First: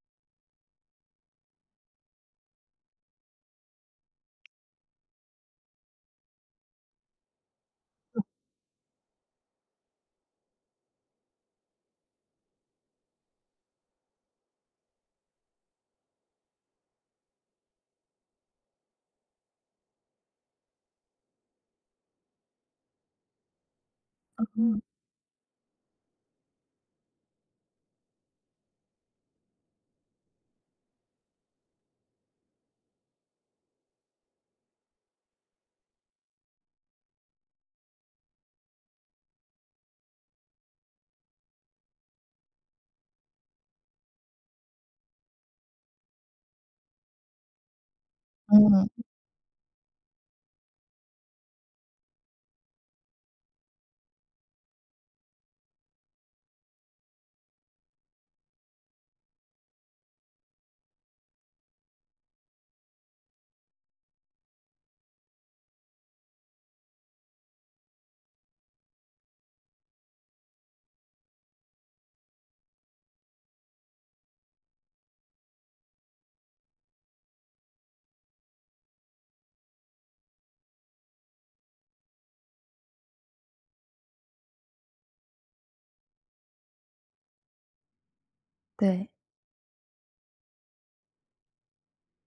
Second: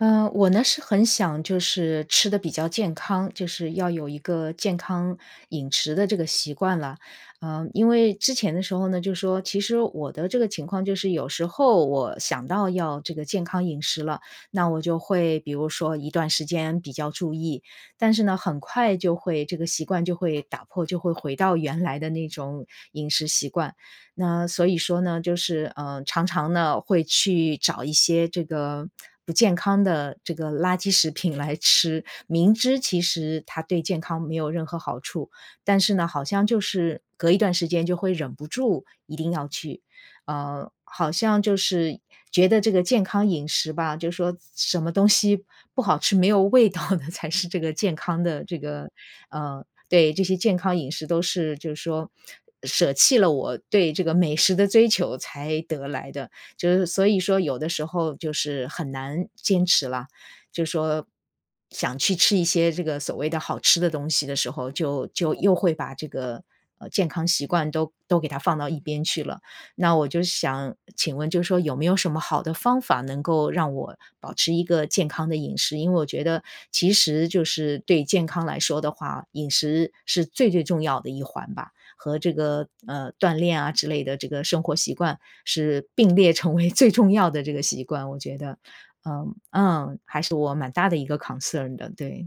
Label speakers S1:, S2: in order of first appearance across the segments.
S1: 呃，我呢是很想就是吃得比较健康，就是要有一个健康饮食的这个习惯了。呃，因为
S2: 嗯。
S1: 之前的时候呢，就说其实我的这个情况，就是有时候，我想到要这个健康饮食了，那我就会比如说一段时间比较注意。但是呢，很快就会这个习惯就会打破，就会回到原来的那种饮食习惯。
S2: 嗯
S1: 那所以
S2: 哼。
S1: 说呢，就是，呃，常常呢会去找一些这个不健康的这个垃圾食品来吃。明知其实它对健康没有任何好处，但是呢，好像就是隔一段时间，就会忍不住一定要去，呃，好像就是觉得这个健康饮食吧，就说什什么东西不好吃、没有味道的，才是这个健康的这个
S2: 嗯。
S1: 呃，对，这些健康饮食都是就说，舍弃了我对这个美食的追求，才得来的。就是所以说有的时候就是很难坚持了，就说想去吃一些这个所谓的好吃的东西的时候，就就又会把这个，呃，健康习惯都都给它放到一边去了。那我就想请问就说有没有什么好的方法，能够让我保持一个健康的饮食。因为我觉得，其实就是对健康来说的话，饮食是最最重要的一环吧。和这个，呃，锻炼啊之类的这个生活习惯，是并列成为最重要的这个习惯，我觉得。
S2: 对。
S1: 嗯，嗯，还是我蛮大的一个 concern 的，对。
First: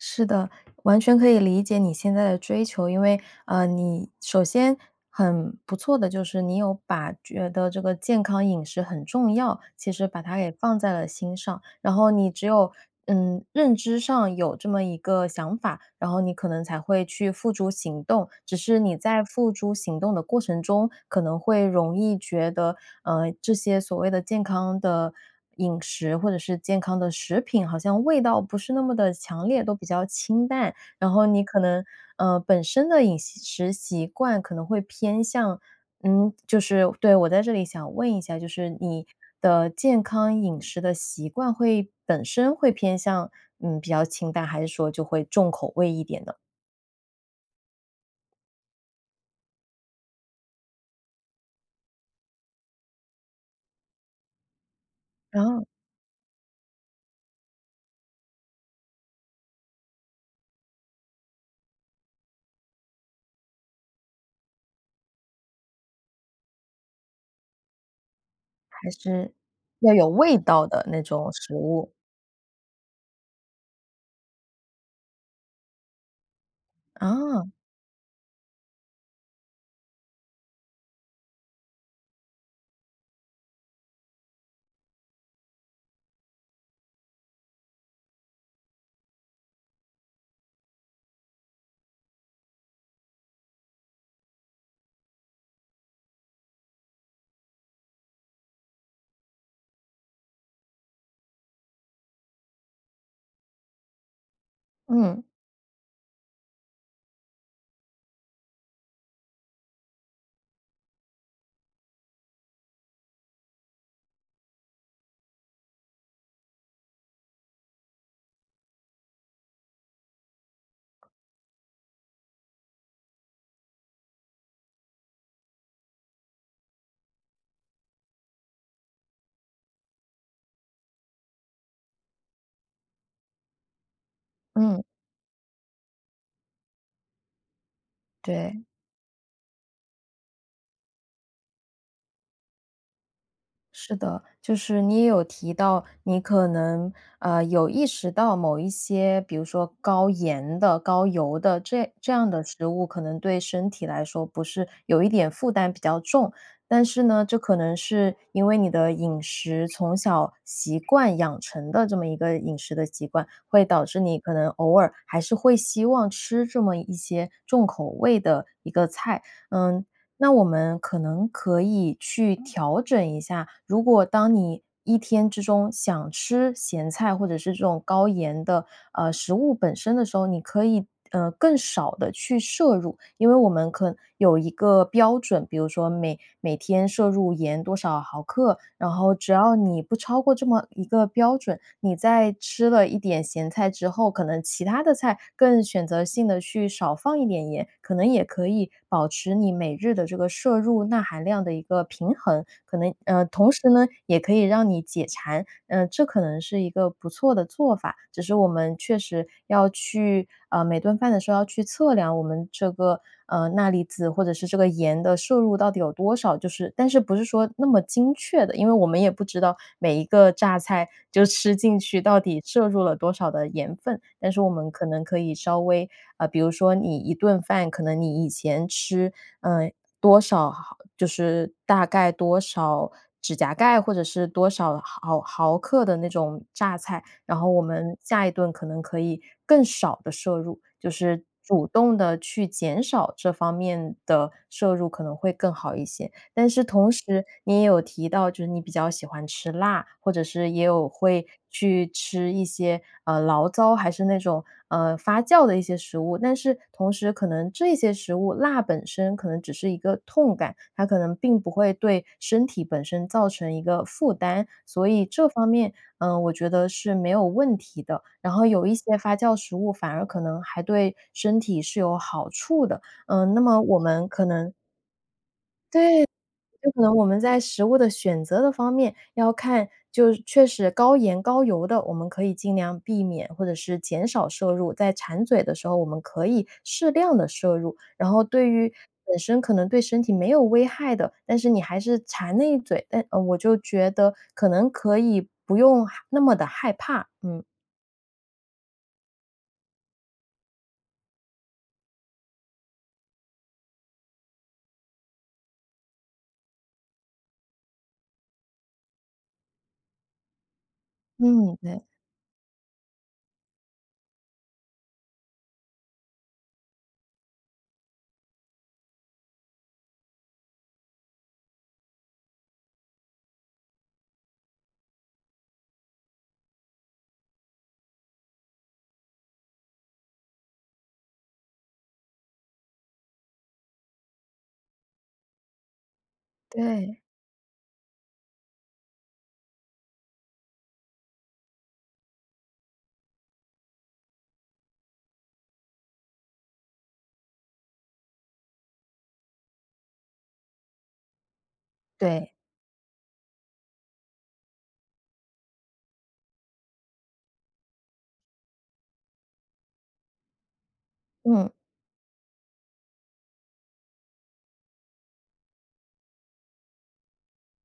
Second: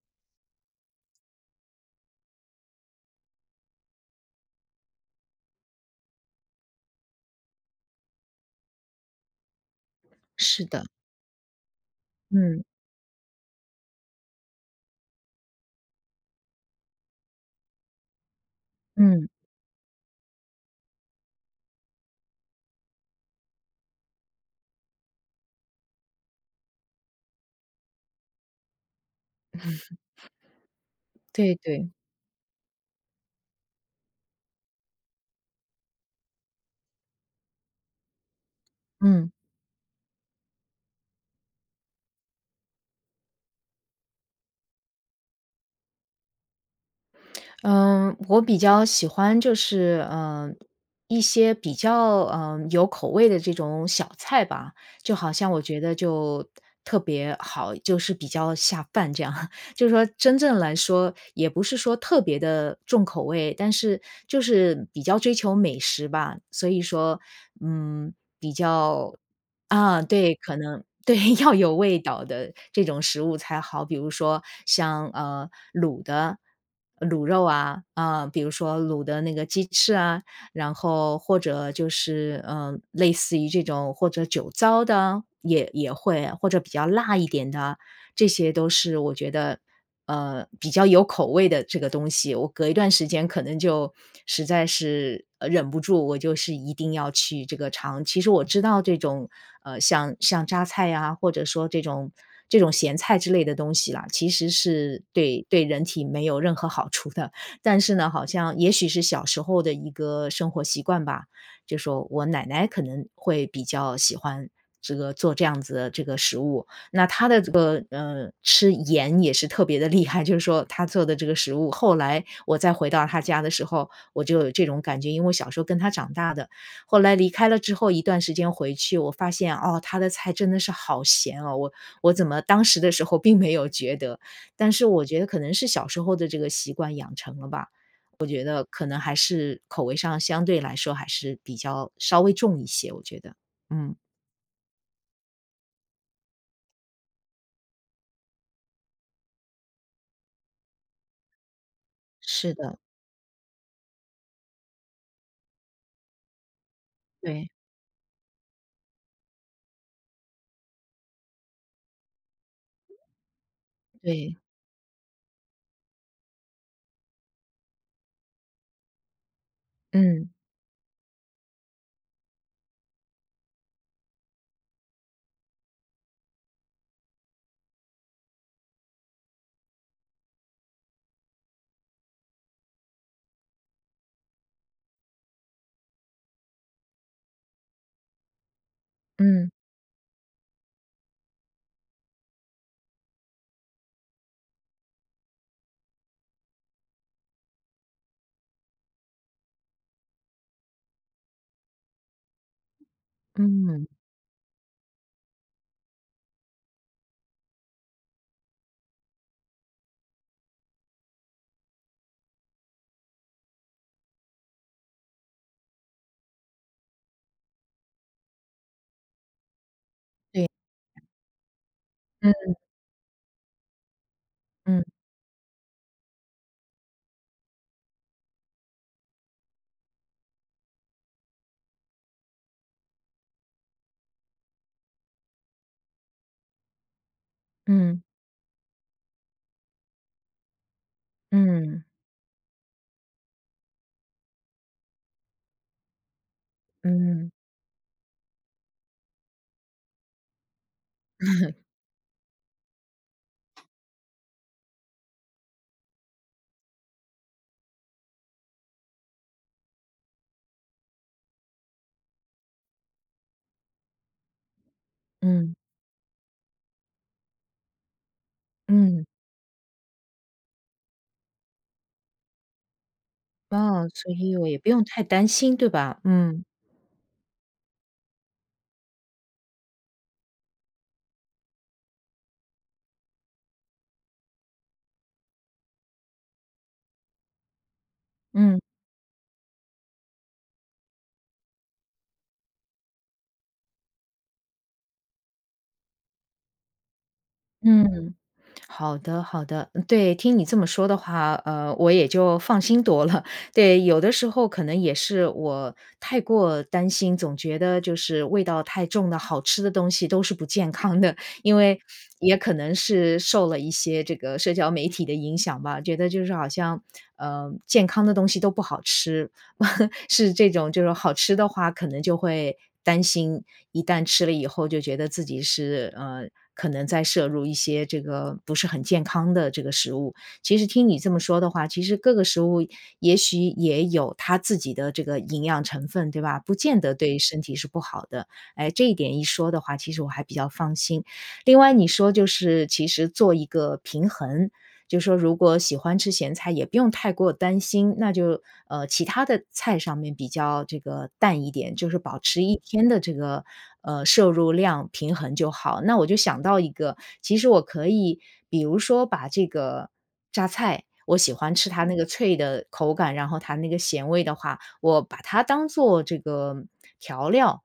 S2: 是的，完全可以理解你现在的追求。因为，呃，你首先很不错的就是你有把觉得这个健康饮食很重要，其实把它给
S1: 是
S2: 放
S1: 的。
S2: 在了心上。然后你只
S1: 嗯。
S2: 有，嗯，认知上有这么一个想法，然后你可能才会去付诸行动。只是你在
S1: 嗯。
S2: 付诸行动的过程中可能会容易觉得，嗯，这些所谓的健康的饮食，或者是健康的食品，好像味道不是那么地强烈，都比较清淡。然 后你
S1: 对
S2: 可能，
S1: 对。
S2: 呃，本身的饮食习惯可能会偏向，嗯，就是对，我在这里想问一下，就是你
S1: 嗯。
S2: 的健康饮食的习惯会本身会偏向，嗯，比较清淡，还是说就会重口味一点呢？
S1: 呃，我比较喜欢就是，呃，一些比较，呃，有口味的这种小菜吧。就好
S2: 然
S1: 像我
S2: 后
S1: 觉得就特别好就是比较下饭这样。就说真正来说也不是说特别的重口味，但是就是比较追求美食吧，所以说，嗯，比
S2: 还
S1: 较
S2: 是，要
S1: 啊，
S2: 有
S1: 对，
S2: 味
S1: 可
S2: 道
S1: 能
S2: 的那
S1: 对，
S2: 种
S1: 要
S2: 食
S1: 有
S2: 物。
S1: 味道的这种食物才好。比如说像，呃，卤的，卤肉
S2: 啊。
S1: 啊，呃，比如说卤的那个鸡翅啊，然后或者就是，呃，类似于这种或者酒糟的，也也会，或者比较辣一点的，这些都是我觉得，呃，比较有口味的这个东西。我隔一段时间可能就实在是忍不住，我就是一定要去这个尝。其实我知道这种，呃，像像榨菜啊，或者说这种这种咸菜之类的东西啦，其实是
S2: 嗯。
S1: 对对人体没有任何好处的。但是呢，好像也许是小时候的一个生活习惯吧，就说我奶奶可能会比较喜欢这个做这样子的这个食物。那她的这个，呃，吃盐也是特别地厉害，就是说她做的这个食物。后来我再回到她家的时候，我就有这种感觉。因为我小时候跟她长大的，后来离开了之后一段时间回去，我发现，哦，她的菜真的是好咸哦。我我怎么当时的时候并没有觉得，但
S2: 嗯。
S1: 是我觉得可能是小时候的这个习惯养成了吧。我觉
S2: 对。
S1: 得可能还是，口味上相对来说还是比较稍微重一些，我觉得，
S2: 是
S1: 嗯。
S2: 的，就是你也有提到，你可能，呃，有意识到某一些比如说高盐的、高油的，这这样的
S1: 是
S2: 食
S1: 的。
S2: 物可能对身体来说不是有一点负担比较重。但是呢，这
S1: 对。
S2: 可能是因为你的饮食从小习惯养成的这么一个饮食的习惯，会导致你可
S1: 对。
S2: 能偶尔还是会希望吃这么一些重口味的一个菜。嗯，
S1: 嗯。
S2: 那我们可能可以去调整一下，如果当你一天之中想吃咸菜或者是这种高盐的，呃，食物本身的时候，你可以，呃，更少地去摄入。因为我们可能有一个标准，比如说每每天摄入盐多少毫克，然后只
S1: 嗯。
S2: 要你不超过这么一个标准，你在吃了一点咸菜之后，可能其他的菜更选择性地去少放一点盐，可能也可以保持你每日的这个摄入钠含量的一个平衡。可能嗯，同时
S1: 嗯。
S2: 呢，也可以让你解馋，呃，这可能是一个不错的做法，只是我们确实要去呃，每顿饭的时候要去测量我们这个，呃，钠离子或者是这个盐的摄入到底有多少，就是但是不是说那么精确的。因为我们也不知道每一个
S1: 对。
S2: 榨菜就吃进去，到底
S1: 嗯。
S2: 摄入了多少的盐分，但是我们
S1: 嗯。
S2: 可能可以稍微呃，比如说你一顿饭，可能你以前吃，嗯，多少毫就是大概多少指甲盖或者是多少毫毫克的那种榨菜，然后我们
S1: 嗯。
S2: 下一顿可能可以更少地摄入，就是主
S1: 嗯。
S2: 动地去减少这方面的摄入可能会更好一些。但是同时
S1: 嗯。
S2: 你也有提到，就是你比较喜欢吃辣，或者是也有会 去吃一些，呃，醪糟还是那种，嗯，发酵的一些食物，但是同时可能这些食物辣本身可能只是一个痛感，它可能并不会对身体本身造成一个负担，所以这方
S1: 嗯。
S2: 面，嗯，我觉得是没有问题的。然后有一些
S1: 嗯。
S2: 发酵食物反而可能还对身体是有好处的。嗯，那么我
S1: 哦，
S2: 们
S1: 所
S2: 可
S1: 以我
S2: 能
S1: 也不用太担心，对吧？
S2: 对，
S1: 嗯。
S2: 可能我们在食物的选择的方面要看，就确实高盐高油的，我们可以尽量避免或者是减少摄入，在馋嘴的时候，我们可以适量地摄入。然后对
S1: 嗯。
S2: 于本身可能对身体没有危害的，但是你还是馋那一嘴，但我就觉得可能可以不用害那么地害怕，嗯。
S1: 嗯，好的好的。对，听你这么说的话，呃，我也就放心多了。对，有的时候可能也是我太过担心，总觉得就是味道太重的好吃的东西都是不健康的。
S2: 嗯，
S1: 因为
S2: 对。
S1: 也可能是受了一些这个社交媒体的影响吧，觉得就是好像，呃，健康的东西都不好吃，是这种就是好吃的话，可能就会担心，一旦吃了以后就觉得自己是，呃，可能在摄入一些这个不是很健康的这个食物。其实听你这么说的话，其实各个食物也许也有它自己的这个营养成分，对吧？不见得
S2: 对。
S1: 对身体是不好的。哎，这一点一说的话，其实我还比较放心。另外你说就是其实做一个平衡。就说如果喜欢吃咸菜也不用太过担心，那就，呃，其他的菜上面比较这个淡一点，就是保
S2: 对。
S1: 持一天的这个，呃，摄入量平衡就好。那我就想到一个，其实我可以比如说把这个榨菜我喜
S2: 嗯。
S1: 欢吃它那个脆的口感，然后它那个咸味的话，我把它当做这个调料，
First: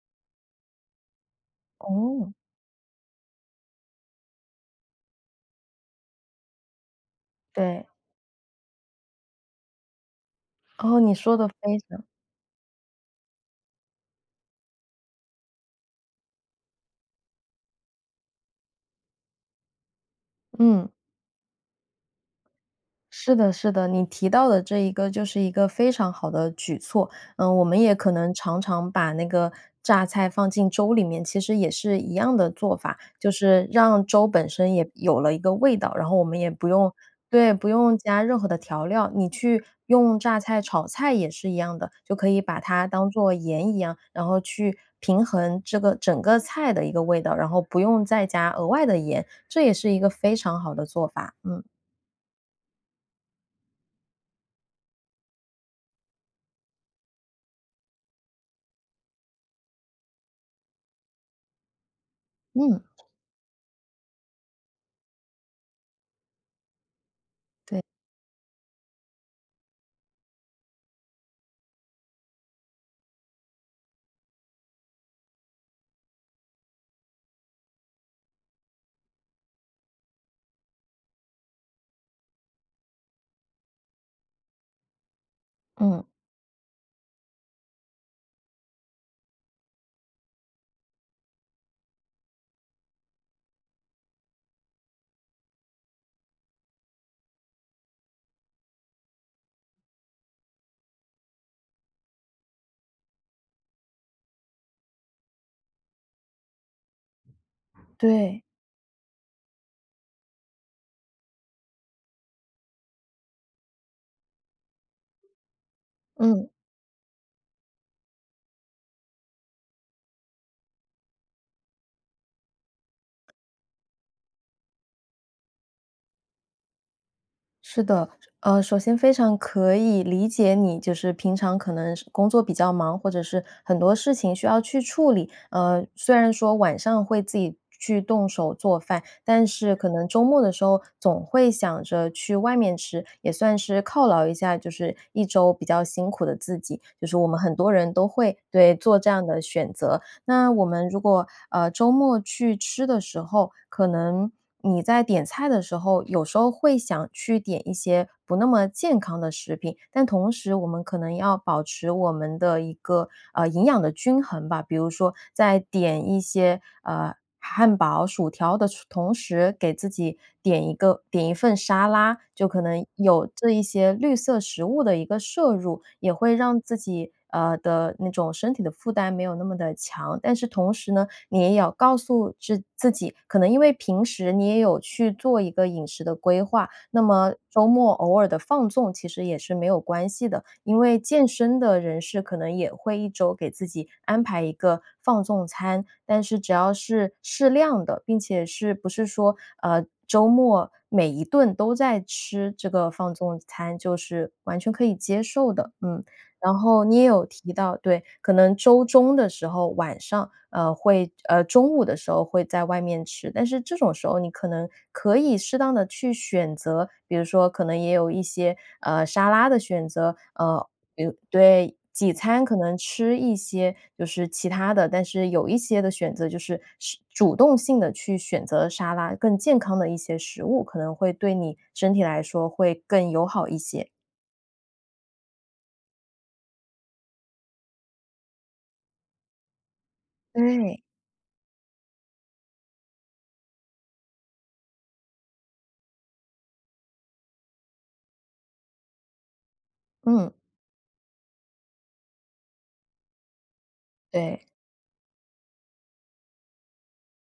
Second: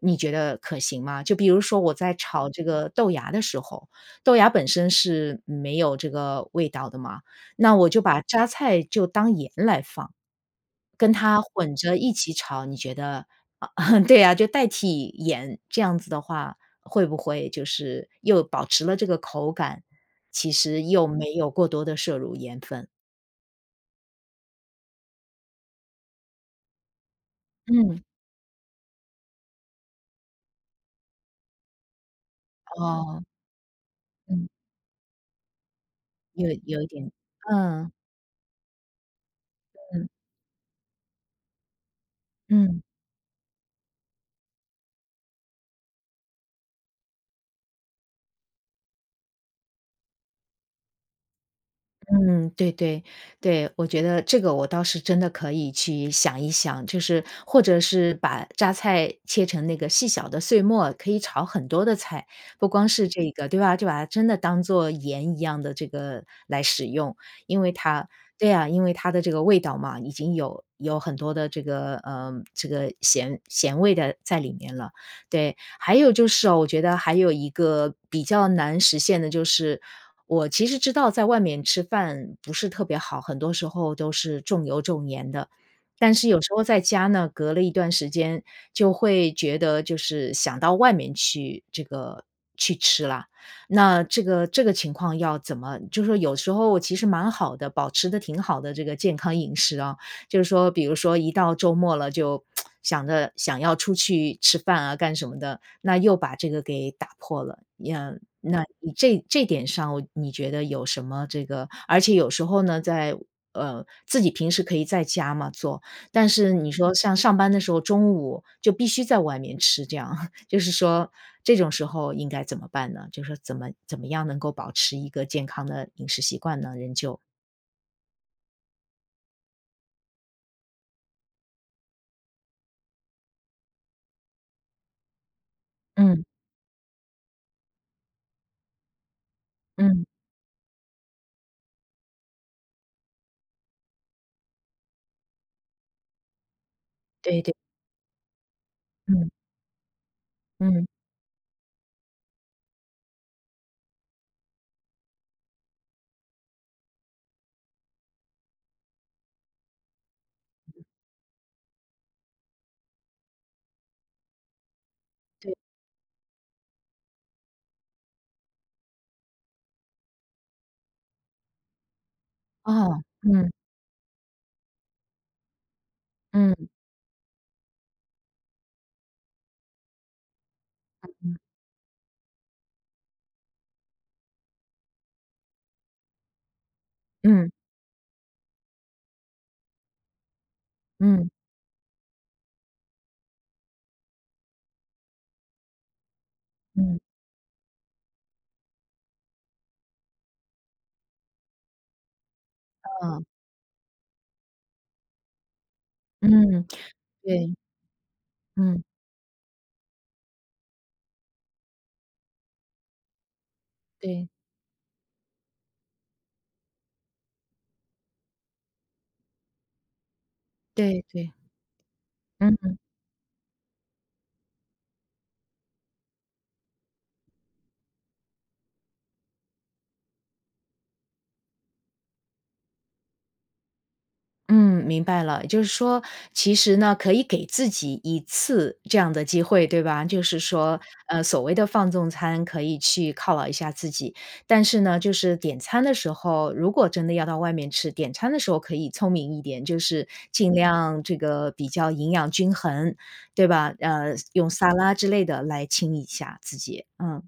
S1: 你觉得可行吗？就比如说我在
S2: 哦。
S1: 炒这个豆芽的时候，豆芽本身是没有这个味道的嘛，那我
S2: 对。
S1: 就把榨菜就当盐来放。
S2: 哦，
S1: 跟
S2: 你说
S1: 它
S2: 的
S1: 混
S2: 非
S1: 着
S2: 常
S1: 一起炒，你觉得 对啊，就代替盐，这样子的话，会不会就是又保持了这个口感，其实
S2: 嗯。
S1: 又没有过多地摄入盐分。
S2: 是的是的，你提到的这一个就是一个非常好的举措。嗯，我们也
S1: 嗯。
S2: 可能常常把那个榨菜放进粥里面，其实也是一样的做法，
S1: 哦。
S2: 就是让粥
S1: 嗯。
S2: 本身也有了一个味道。然后我们
S1: 有
S2: 也不
S1: 有一
S2: 用
S1: 点，
S2: 对，不
S1: 嗯。
S2: 用加任何的调料，你去
S1: 嗯。
S2: 用榨菜炒菜也是一样的，就可以把
S1: 嗯。
S2: 它当作盐一样，然后去平衡这个整个菜的一个味道，然后不用再加额外的盐，这也是一个非常好的做法，嗯。
S1: 嗯，对对，对。我觉得这个我倒是真的可以去想一想，就是或者是把榨菜切成那个细小的碎末，可以炒很多的菜。不
S2: 嗯。
S1: 光是这个对吧？就把它真的当作盐一样地这个来使用，因为
S2: 对。
S1: 它对啊，因为它的这个味道嘛，已经有有很多的这个，呃这个咸咸味的在里面了，对。还有就是哦我觉得还有一个比较难实现的就是，我其实知道在外面吃饭不是特别好，很多时候都是重油、重盐的。
S2: 嗯。
S1: 但是有时候在家呢，隔了一段时间就会觉得就是想到外面去这个去吃了。那这个这个情况要怎么就说有时候其实蛮好的，保持得挺好的这个健康饮食啊，就是说比如说一到周末了就 想着想要出去吃饭啊干什么的，那又把这个给打破了。呀，
S2: 对。
S1: 那这这点上我你觉得有什么这个而且有时候呢，在呃，自己平时可以在家嘛做，但
S2: 嗯。
S1: 是你说像上班的时候，中午就必须在外面吃这样，就是说这种时候应该怎么办呢？就是怎么怎么样能够保持一个健康的饮食习惯呢，仍旧？
S2: 是的，呃，首先非常可以理解你，就是平常可能是工作比较忙，或者是很多事情需要去处理。呃，虽
S1: 嗯。
S2: 然说晚上会自己去动手做饭，但是可
S1: 嗯。
S2: 能周末的时候总会想着去外面吃，也算是犒劳一下就是一周比较辛苦的自己。就是我们
S1: 对对。
S2: 很多人都会对，做这样
S1: 嗯。
S2: 的选择。那我
S1: 嗯。
S2: 们如果，呃，周末去吃的时候，可能你在点菜的时候有时候会想去点一些不那么健康的食品，但同时我们可能要保持我们的一个，呃，营养的均衡吧。比如说
S1: 对。
S2: 在点一些，呃，汉堡、薯条的同时给自己点一个点一份沙拉，就可能
S1: 哦，
S2: 有这
S1: 嗯。
S2: 一些绿色食物的一个摄入。也会让
S1: 嗯。
S2: 自己，呃，的那种身体的负担没有那么地强，但是同时呢，
S1: 嗯。
S2: 你也要告诉志自己，可能因为平时你也有去做一个饮食的规划，那么
S1: 嗯。
S2: 周末偶尔的放纵其实也是没有关系的。因为健
S1: 嗯。
S2: 身的人士可能也会一周给自己安排一个放纵餐，但是只要
S1: 嗯。
S2: 是适量的，并且是，不是说，呃，周末每一顿都在吃这个放
S1: 嗯。
S2: 纵餐，就是完全可以接受的，嗯。然
S1: 嗯，
S2: 后你也有提
S1: 对。
S2: 到对，可能
S1: 嗯。
S2: 周中的时候，晚上，呃，会呃，中午的时候会在外面吃。但是这种时候
S1: 对。
S2: 你可能可以适当地去选择比如说可能也有一些，呃，沙拉的选择。呃，
S1: 对，
S2: 对。
S1: 对。
S2: 对，几餐可能
S1: 嗯。
S2: 吃一些，就是其它的，但是有一些的选择，就是吃主动性地去选择沙拉，更健康的一些食物，可能会对你身体来说会更友好一些。
S1: 嗯，明白了。也就是说，其实呢，可以给自己1次这样的机会，对吧？就是说，
S2: 对。
S1: 呃，所谓的放纵餐可以去犒劳一下自己。但是呢，就是点餐的时候如果真的要到外面吃，点餐的时候可以聪明一点。就是
S2: 嗯。
S1: 尽量这个比较营养均衡，对吧？呃，
S2: 对。
S1: 用撒拉之类的来清理一下自己，嗯。